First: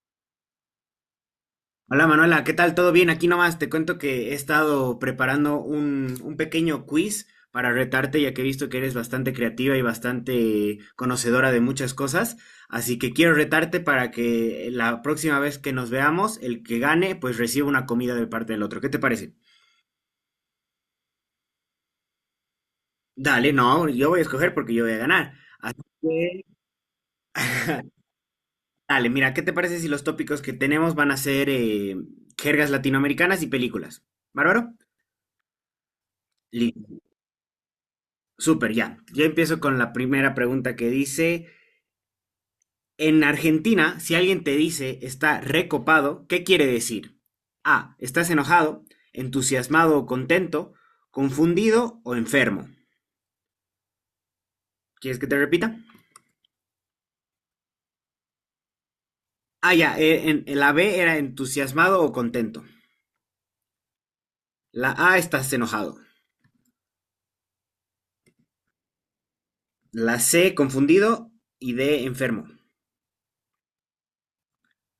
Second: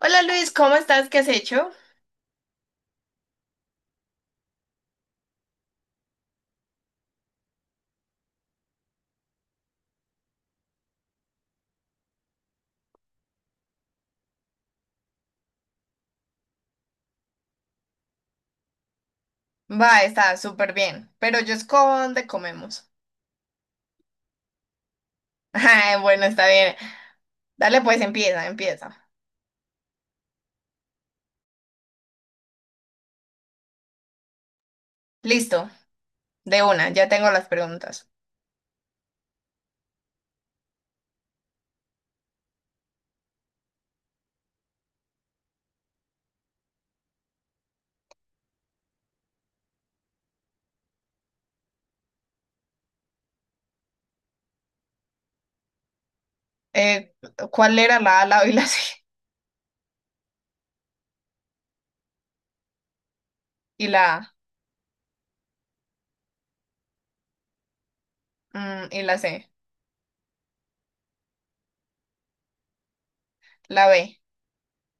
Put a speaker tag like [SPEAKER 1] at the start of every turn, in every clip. [SPEAKER 1] Hola Luis, ¿cómo estás? ¿Qué has hecho?
[SPEAKER 2] Hola Manuela, ¿qué tal? ¿Todo bien? Aquí nomás te cuento que he estado preparando un pequeño quiz para retarte, ya que he visto que eres bastante creativa y bastante conocedora de muchas cosas. Así que quiero retarte para que la próxima vez que nos veamos, el que gane, pues reciba una comida de parte del otro. ¿Qué te parece?
[SPEAKER 1] Va, está súper bien, pero yo escojo dónde comemos.
[SPEAKER 2] Dale, no, yo voy a escoger porque yo voy a ganar. Así
[SPEAKER 1] Ay, bueno,
[SPEAKER 2] que,
[SPEAKER 1] está bien. Dale, pues empieza, empieza.
[SPEAKER 2] dale, mira, ¿qué te parece si los tópicos que tenemos van a ser jergas latinoamericanas y películas? ¿Bárbaro?
[SPEAKER 1] Listo, de una, ya tengo las preguntas.
[SPEAKER 2] Súper, ya. Yo empiezo con la primera pregunta que dice, en Argentina, si alguien te dice está recopado, ¿qué quiere decir? A, estás enojado, entusiasmado o contento, confundido o enfermo. ¿Quieres que te repita?
[SPEAKER 1] Eh, ¿Cuál era la A, la B y la C?
[SPEAKER 2] Ah, ya, en la B era entusiasmado o contento.
[SPEAKER 1] Y la A,
[SPEAKER 2] La A estás enojado.
[SPEAKER 1] y la C.
[SPEAKER 2] La C confundido y D enfermo.
[SPEAKER 1] La B.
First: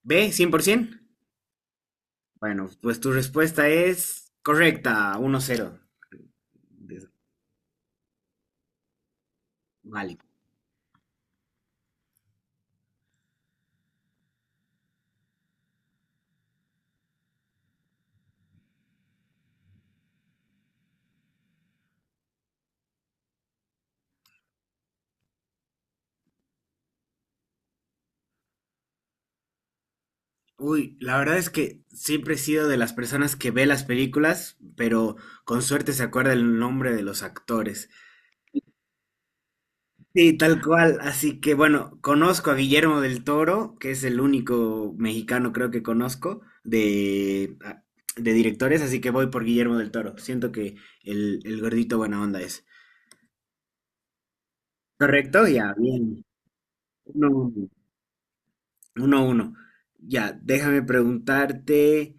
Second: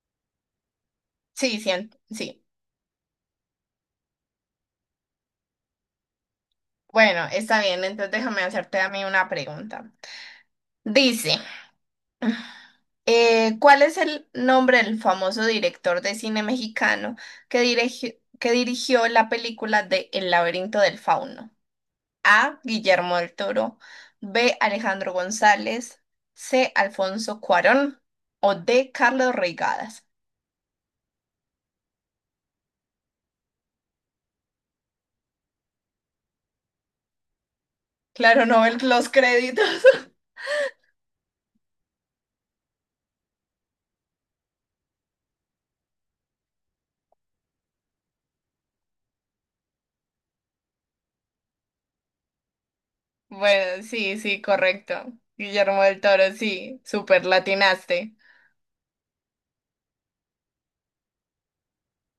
[SPEAKER 2] B 100%.
[SPEAKER 1] Sí, sí, sí.
[SPEAKER 2] Bueno, pues tu respuesta es correcta, 1-0.
[SPEAKER 1] Bueno, está bien, entonces déjame hacerte a mí una pregunta.
[SPEAKER 2] Vale.
[SPEAKER 1] Dice, ¿cuál es el nombre del famoso director de cine mexicano que dirigió la película de El laberinto del fauno? A. Guillermo del Toro, B. Alejandro González, C. Alfonso Cuarón o D. Carlos Reigadas.
[SPEAKER 2] Uy, la verdad es que siempre he sido de las personas que ve las películas, pero con suerte se acuerda el nombre de los actores.
[SPEAKER 1] Claro, no ven los créditos.
[SPEAKER 2] Sí, tal cual. Así que bueno, conozco a Guillermo del Toro, que es el único mexicano creo que conozco de directores, así que voy por Guillermo del Toro. Siento que el gordito buena onda es.
[SPEAKER 1] Bueno, sí, sí, correcto.
[SPEAKER 2] ¿Correcto? Ya,
[SPEAKER 1] Guillermo del Toro,
[SPEAKER 2] bien.
[SPEAKER 1] sí, super
[SPEAKER 2] Uno, uno,
[SPEAKER 1] latinaste.
[SPEAKER 2] uno. Uno. Ya, déjame preguntarte.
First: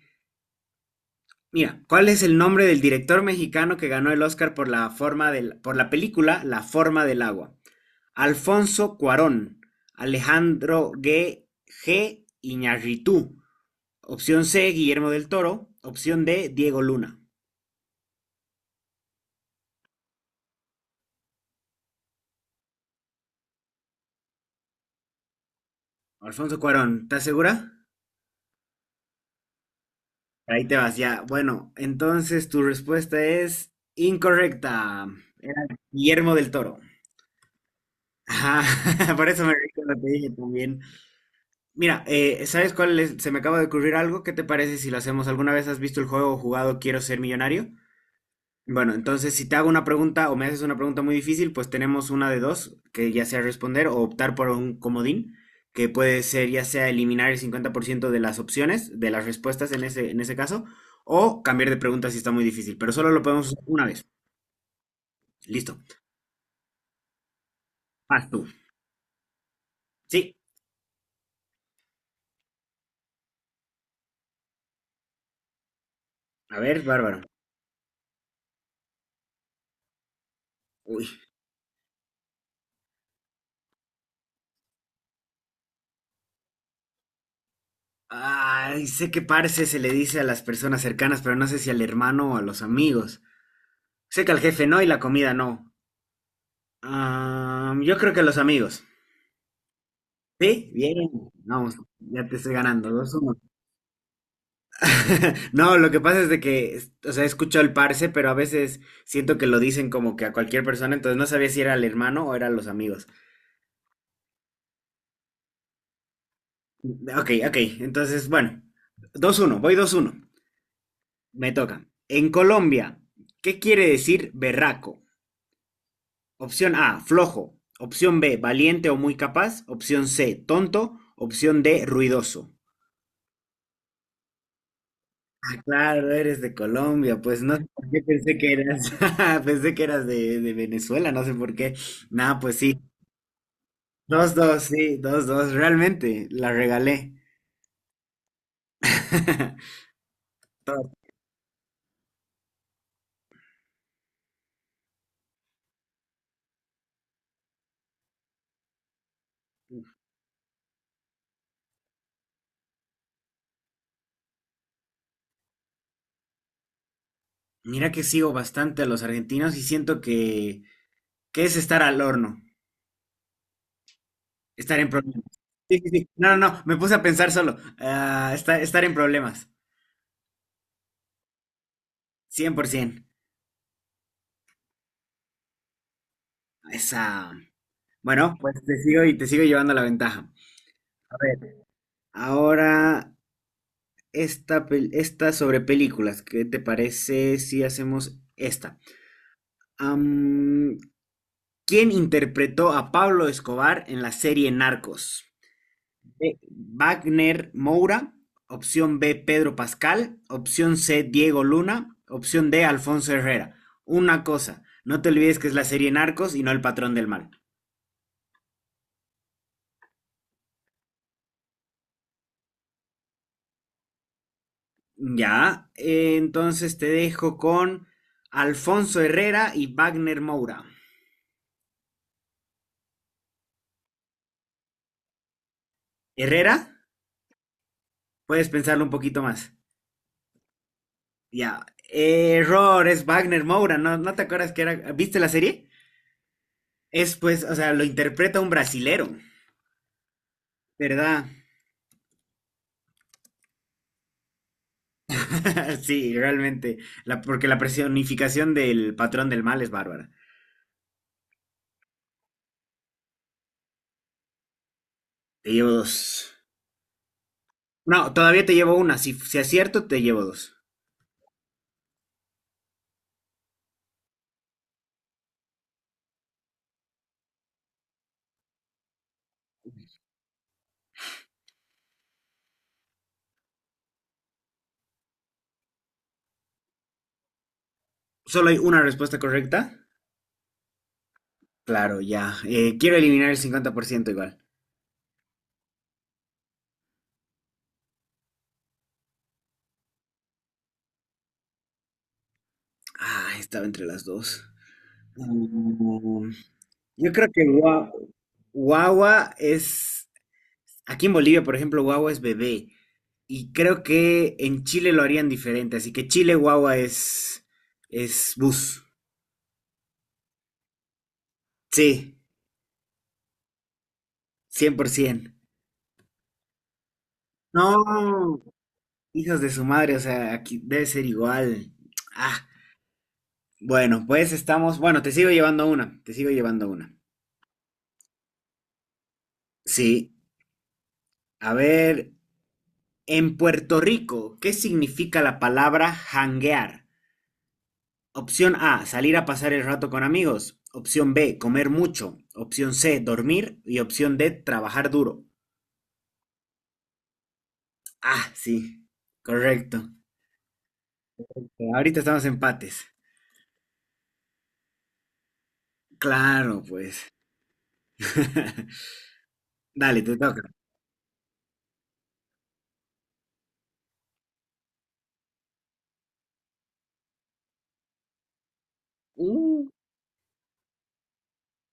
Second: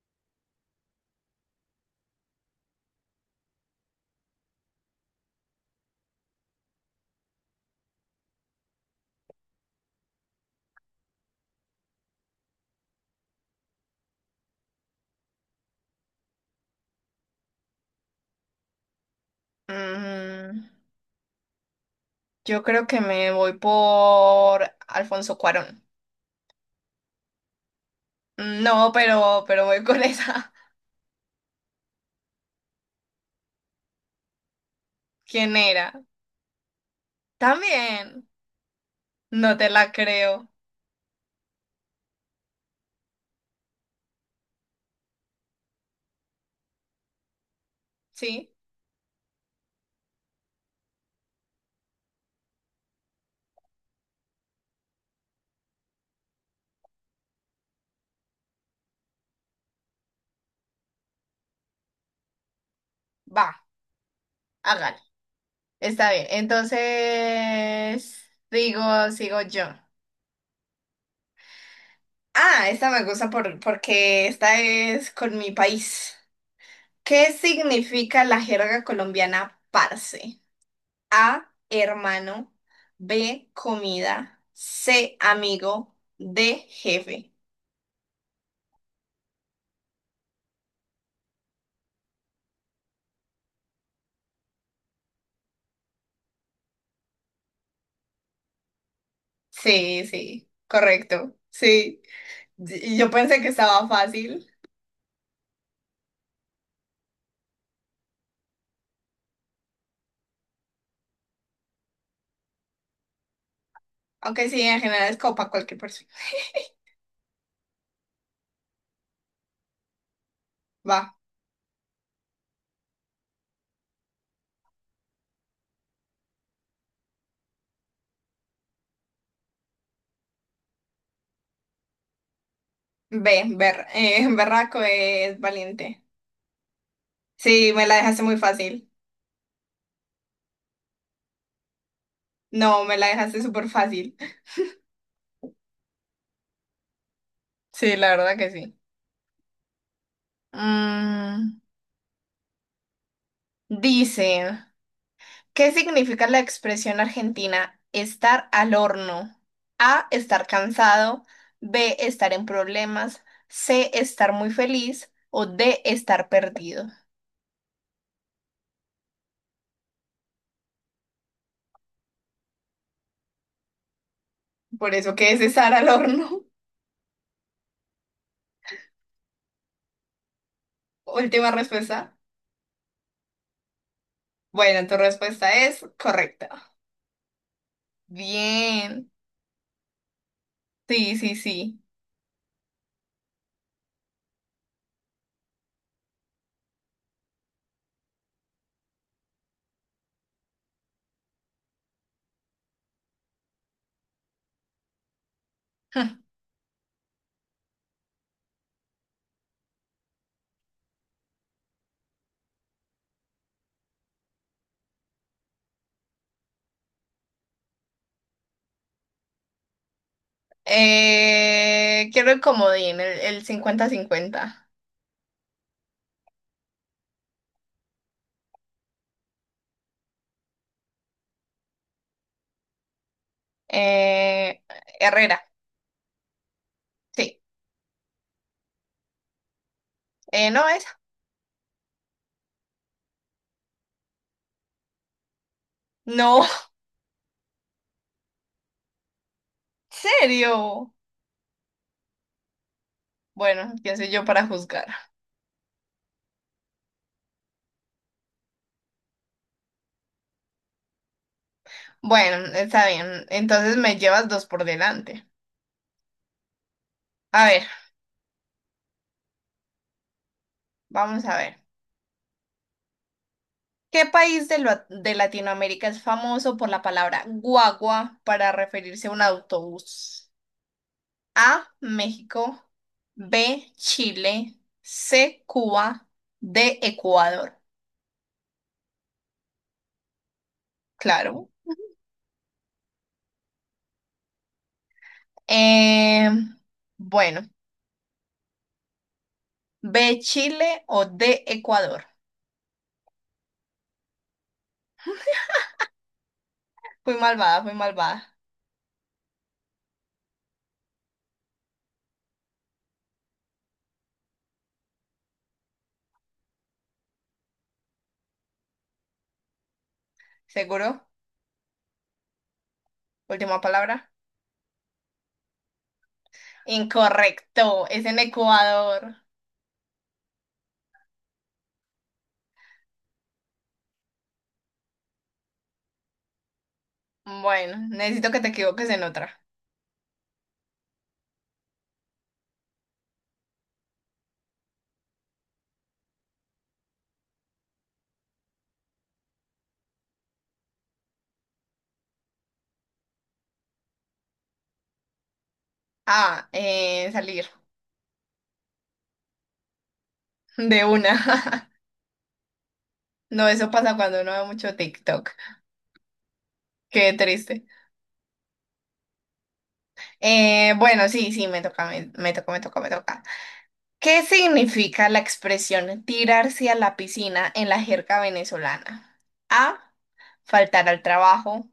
[SPEAKER 2] Mira, ¿cuál es el nombre del director mexicano que ganó el Oscar por la película La forma del agua? Alfonso Cuarón, Alejandro G. Iñárritu. Opción C, Guillermo del Toro. Opción D, Diego Luna.
[SPEAKER 1] Mm, yo creo que me voy por Alfonso Cuarón.
[SPEAKER 2] Alfonso Cuarón, ¿estás segura?
[SPEAKER 1] No, pero voy con esa.
[SPEAKER 2] Ahí te vas, ya. Bueno, entonces tu respuesta es incorrecta.
[SPEAKER 1] ¿Quién
[SPEAKER 2] Era
[SPEAKER 1] era?
[SPEAKER 2] Guillermo del Toro.
[SPEAKER 1] También.
[SPEAKER 2] Ajá, por eso me
[SPEAKER 1] No
[SPEAKER 2] reí
[SPEAKER 1] te la
[SPEAKER 2] cuando te dije
[SPEAKER 1] creo.
[SPEAKER 2] también. Mira, ¿sabes cuál es? Se me acaba de ocurrir algo. ¿Qué te parece si lo hacemos? ¿Alguna vez has visto el juego o jugado Quiero ser millonario?
[SPEAKER 1] ¿Sí?
[SPEAKER 2] Bueno, entonces si te hago una pregunta o me haces una pregunta muy difícil, pues tenemos una de dos, que ya sea responder o optar por un comodín, que puede ser ya sea eliminar el 50% de las opciones, de las respuestas en ese caso, o cambiar de pregunta si está muy difícil, pero solo lo podemos usar
[SPEAKER 1] Va,
[SPEAKER 2] una vez.
[SPEAKER 1] hágale.
[SPEAKER 2] Listo.
[SPEAKER 1] Está bien. Entonces,
[SPEAKER 2] Vas tú.
[SPEAKER 1] digo, sigo yo.
[SPEAKER 2] Sí.
[SPEAKER 1] Ah, esta me gusta porque esta es con mi país.
[SPEAKER 2] A ver, bárbaro.
[SPEAKER 1] ¿Qué significa la jerga colombiana parce?
[SPEAKER 2] Uy.
[SPEAKER 1] A, hermano. B, comida. C, amigo. D, jefe.
[SPEAKER 2] Ay, sé que parce se le dice a las personas cercanas, pero no sé si al hermano o a los amigos. Sé que al jefe no y la comida no. Ah, yo creo que a los amigos.
[SPEAKER 1] Sí, sí,
[SPEAKER 2] ¿Sí? Bien.
[SPEAKER 1] correcto.
[SPEAKER 2] Vamos,
[SPEAKER 1] Sí.
[SPEAKER 2] ya te estoy ganando.
[SPEAKER 1] Y yo
[SPEAKER 2] 2-1.
[SPEAKER 1] pensé que estaba fácil,
[SPEAKER 2] No, lo que pasa es de que, o sea, he escuchado el parce, pero a veces siento que lo dicen como que a cualquier persona, entonces no sabía si era al hermano o eran los amigos.
[SPEAKER 1] aunque sí, en general es copa cualquier persona.
[SPEAKER 2] Ok, ok, entonces, bueno, dos uno. Voy 2-1.
[SPEAKER 1] Va,
[SPEAKER 2] Me toca. En Colombia, ¿qué quiere decir berraco? Opción A, flojo. Opción B, valiente o muy capaz. Opción C, tonto. Opción D, ruidoso.
[SPEAKER 1] ve, berraco es
[SPEAKER 2] Ah,
[SPEAKER 1] valiente.
[SPEAKER 2] claro, eres de Colombia, pues no sé
[SPEAKER 1] Sí, me
[SPEAKER 2] por
[SPEAKER 1] la
[SPEAKER 2] qué
[SPEAKER 1] dejaste
[SPEAKER 2] pensé
[SPEAKER 1] muy
[SPEAKER 2] que
[SPEAKER 1] fácil.
[SPEAKER 2] eras, pensé que eras de Venezuela, no sé por qué. Nada, pues
[SPEAKER 1] No, me la dejaste súper fácil.
[SPEAKER 2] sí, dos, dos, realmente, la regalé.
[SPEAKER 1] Sí, la verdad que sí.
[SPEAKER 2] Todo.
[SPEAKER 1] Mm, Dice, ¿qué significa la expresión argentina estar al horno? A, estar cansado, B, estar en problemas, C, estar muy feliz o D, estar perdido.
[SPEAKER 2] Mira que sigo bastante a los argentinos y siento que es estar al horno, estar en
[SPEAKER 1] Por eso, ¿qué
[SPEAKER 2] problemas.
[SPEAKER 1] es estar
[SPEAKER 2] Sí, sí,
[SPEAKER 1] al
[SPEAKER 2] sí. No, no,
[SPEAKER 1] horno?
[SPEAKER 2] no, me puse a pensar solo, estar en problemas,
[SPEAKER 1] Última respuesta.
[SPEAKER 2] 100%.
[SPEAKER 1] Bueno, tu respuesta es correcta.
[SPEAKER 2] Esa. Bueno, pues te sigo
[SPEAKER 1] Bien.
[SPEAKER 2] y te sigo llevando la ventaja. A
[SPEAKER 1] Sí, sí,
[SPEAKER 2] ver,
[SPEAKER 1] sí.
[SPEAKER 2] ahora esta sobre películas. ¿Qué te parece si hacemos esta? Am, ¿Quién interpretó a Pablo Escobar en la serie Narcos? B. Wagner Moura. Opción B, Pedro Pascal. Opción C, Diego Luna. Opción D, Alfonso Herrera. Una cosa, no te olvides que es la serie Narcos y no El Patrón del Mal.
[SPEAKER 1] Quiero el comodín, el cincuenta 50.
[SPEAKER 2] Ya, entonces te dejo con Alfonso Herrera y Wagner Moura.
[SPEAKER 1] Eh, Herrera,
[SPEAKER 2] ¿Herrera?
[SPEAKER 1] sí.
[SPEAKER 2] Puedes pensarlo un poquito más.
[SPEAKER 1] No, esa.
[SPEAKER 2] Ya. Error, es Wagner Moura, ¿no te acuerdas que era? ¿Viste la serie?
[SPEAKER 1] No, ¿en
[SPEAKER 2] Es pues, o sea, lo interpreta un brasilero,
[SPEAKER 1] serio?
[SPEAKER 2] ¿verdad?
[SPEAKER 1] Bueno, ¿quién soy yo para juzgar?
[SPEAKER 2] Sí, realmente. Porque la personificación del patrón del mal es bárbara.
[SPEAKER 1] Bueno, está bien. Entonces me llevas dos por delante.
[SPEAKER 2] Te llevo dos.
[SPEAKER 1] A ver,
[SPEAKER 2] No, todavía te llevo una. Si acierto, te llevo dos.
[SPEAKER 1] vamos a ver. ¿Qué país de Latinoamérica es famoso por la palabra guagua para referirse a un autobús? A, México, B, Chile, C, Cuba, D, Ecuador.
[SPEAKER 2] Solo hay una respuesta correcta.
[SPEAKER 1] Claro.
[SPEAKER 2] Claro, ya. Quiero eliminar el 50% igual.
[SPEAKER 1] Em, bueno, B, Chile o D, Ecuador.
[SPEAKER 2] Ah, estaba entre las dos. Mm, Yo
[SPEAKER 1] Fui
[SPEAKER 2] creo que
[SPEAKER 1] malvada, fui malvada.
[SPEAKER 2] guagua es. Aquí en Bolivia, por ejemplo, guagua es bebé. Y creo que en Chile lo harían diferente. Así que Chile guagua es bus.
[SPEAKER 1] ¿Seguro?
[SPEAKER 2] Sí,
[SPEAKER 1] Última palabra.
[SPEAKER 2] 100%.
[SPEAKER 1] Incorrecto, es en
[SPEAKER 2] No,
[SPEAKER 1] Ecuador.
[SPEAKER 2] hijos de su madre, o sea, aquí debe ser igual. Ah, bueno, pues estamos. Bueno, te sigo llevando una. Te sigo llevando una.
[SPEAKER 1] Bueno, necesito que te equivoques en otra.
[SPEAKER 2] Sí. A ver, en Puerto Rico, ¿qué significa la palabra janguear? Opción A, salir a pasar el rato con amigos. Opción B, comer mucho. Opción C, dormir. Y opción D, trabajar duro.
[SPEAKER 1] Ah, salir
[SPEAKER 2] Ah, sí, correcto.
[SPEAKER 1] de una.
[SPEAKER 2] Ahorita estamos empates.
[SPEAKER 1] No, eso pasa cuando uno ve mucho TikTok.
[SPEAKER 2] Claro, pues.
[SPEAKER 1] Qué triste.
[SPEAKER 2] Dale, te toca.
[SPEAKER 1] Bueno, sí, sí, me toca, me toca, me toca, me toca. ¿Qué significa la expresión tirarse a la piscina en la jerga venezolana?
[SPEAKER 2] Uh,
[SPEAKER 1] A, faltar al trabajo.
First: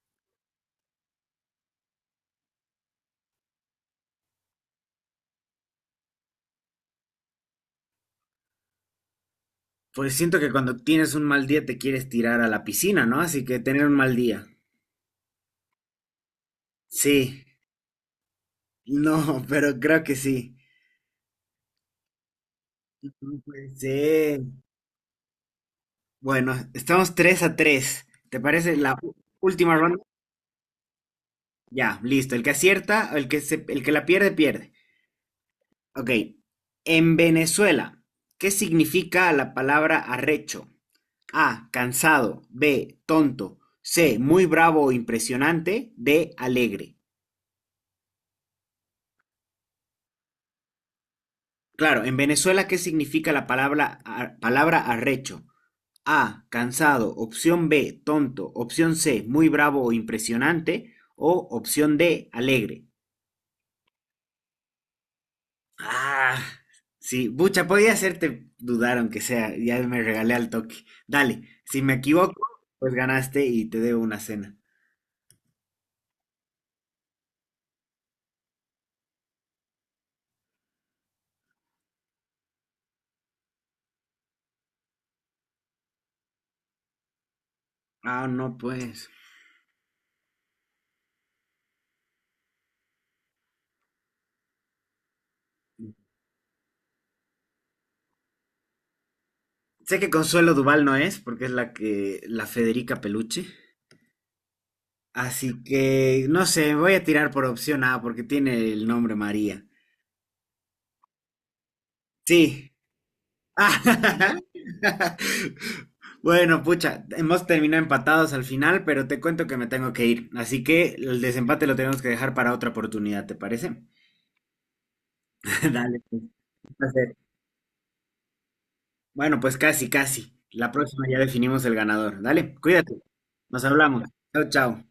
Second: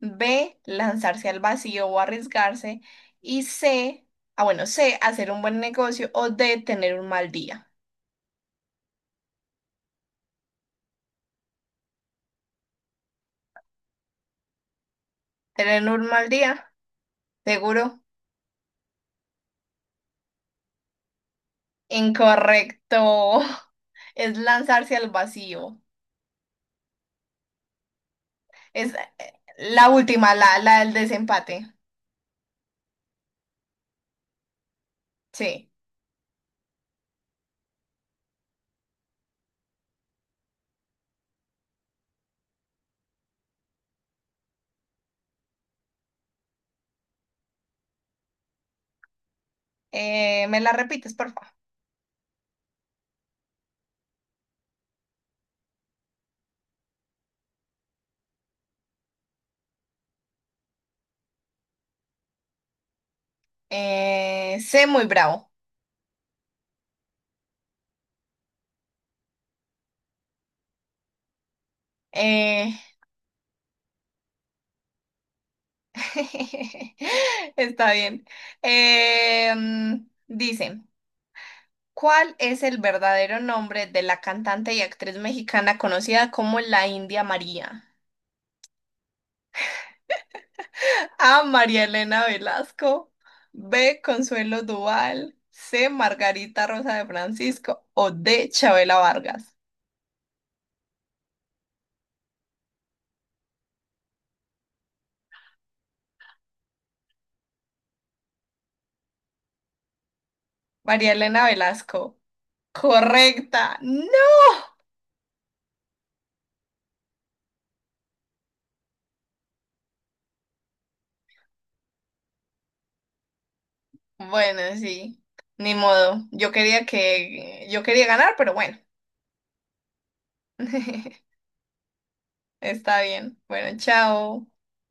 [SPEAKER 1] B, lanzarse al vacío o arriesgarse. Y C, ah, bueno, C, hacer un buen negocio. O D, tener un mal día.
[SPEAKER 2] pues siento que cuando tienes un mal día te quieres tirar a la piscina, ¿no? Así que tener un mal día.
[SPEAKER 1] ¿Tener un mal día?
[SPEAKER 2] Sí,
[SPEAKER 1] Seguro.
[SPEAKER 2] no, pero creo que sí. No
[SPEAKER 1] Incorrecto.
[SPEAKER 2] puede
[SPEAKER 1] Es
[SPEAKER 2] ser.
[SPEAKER 1] lanzarse al vacío.
[SPEAKER 2] Bueno, estamos 3-3. ¿Te parece
[SPEAKER 1] Es
[SPEAKER 2] la última
[SPEAKER 1] la
[SPEAKER 2] ronda?
[SPEAKER 1] última, la del desempate.
[SPEAKER 2] Ya, listo. El que acierta, el que la pierde, pierde.
[SPEAKER 1] Sí.
[SPEAKER 2] Ok. En Venezuela, ¿qué significa la palabra arrecho? A, cansado. B, tonto. C, muy bravo o impresionante. D, alegre.
[SPEAKER 1] ¿Me la repites, por favor?
[SPEAKER 2] Claro, en Venezuela, ¿qué significa la palabra arrecho? A, cansado. Opción B, tonto. Opción C, muy bravo o impresionante. O opción D, alegre.
[SPEAKER 1] Sé muy bravo.
[SPEAKER 2] Ah, sí, bucha, podía hacerte dudar, aunque sea, ya me regalé al toque. Dale, si me equivoco,
[SPEAKER 1] Eh,
[SPEAKER 2] pues ganaste y te debo una cena.
[SPEAKER 1] está bien. Dice, ¿cuál es el verdadero nombre de la cantante y actriz mexicana conocida como la India María?
[SPEAKER 2] Ah, no, pues.
[SPEAKER 1] A. María Elena Velasco. B. Consuelo Duval. C. Margarita Rosa de Francisco. O D. Chabela Vargas.
[SPEAKER 2] Sé que Consuelo Duval no es, porque es la que, la Federica Peluche. Así que, no sé, voy a tirar por opción A, porque tiene el nombre María.
[SPEAKER 1] María Elena Velasco.
[SPEAKER 2] Sí,
[SPEAKER 1] Correcta. ¡No!
[SPEAKER 2] ah, bueno, pucha, hemos terminado empatados al final, pero te cuento que me tengo que ir. Así que el desempate lo tenemos que dejar para otra oportunidad, ¿te parece?
[SPEAKER 1] Bueno, sí, ni
[SPEAKER 2] Dale, pues,
[SPEAKER 1] modo. Yo
[SPEAKER 2] un
[SPEAKER 1] quería
[SPEAKER 2] placer.
[SPEAKER 1] yo quería ganar, pero bueno,
[SPEAKER 2] Bueno, pues casi, casi. La próxima ya definimos el ganador. Dale, cuídate.
[SPEAKER 1] está bien.
[SPEAKER 2] Nos
[SPEAKER 1] Bueno,
[SPEAKER 2] hablamos.
[SPEAKER 1] chao.
[SPEAKER 2] Chao, chao.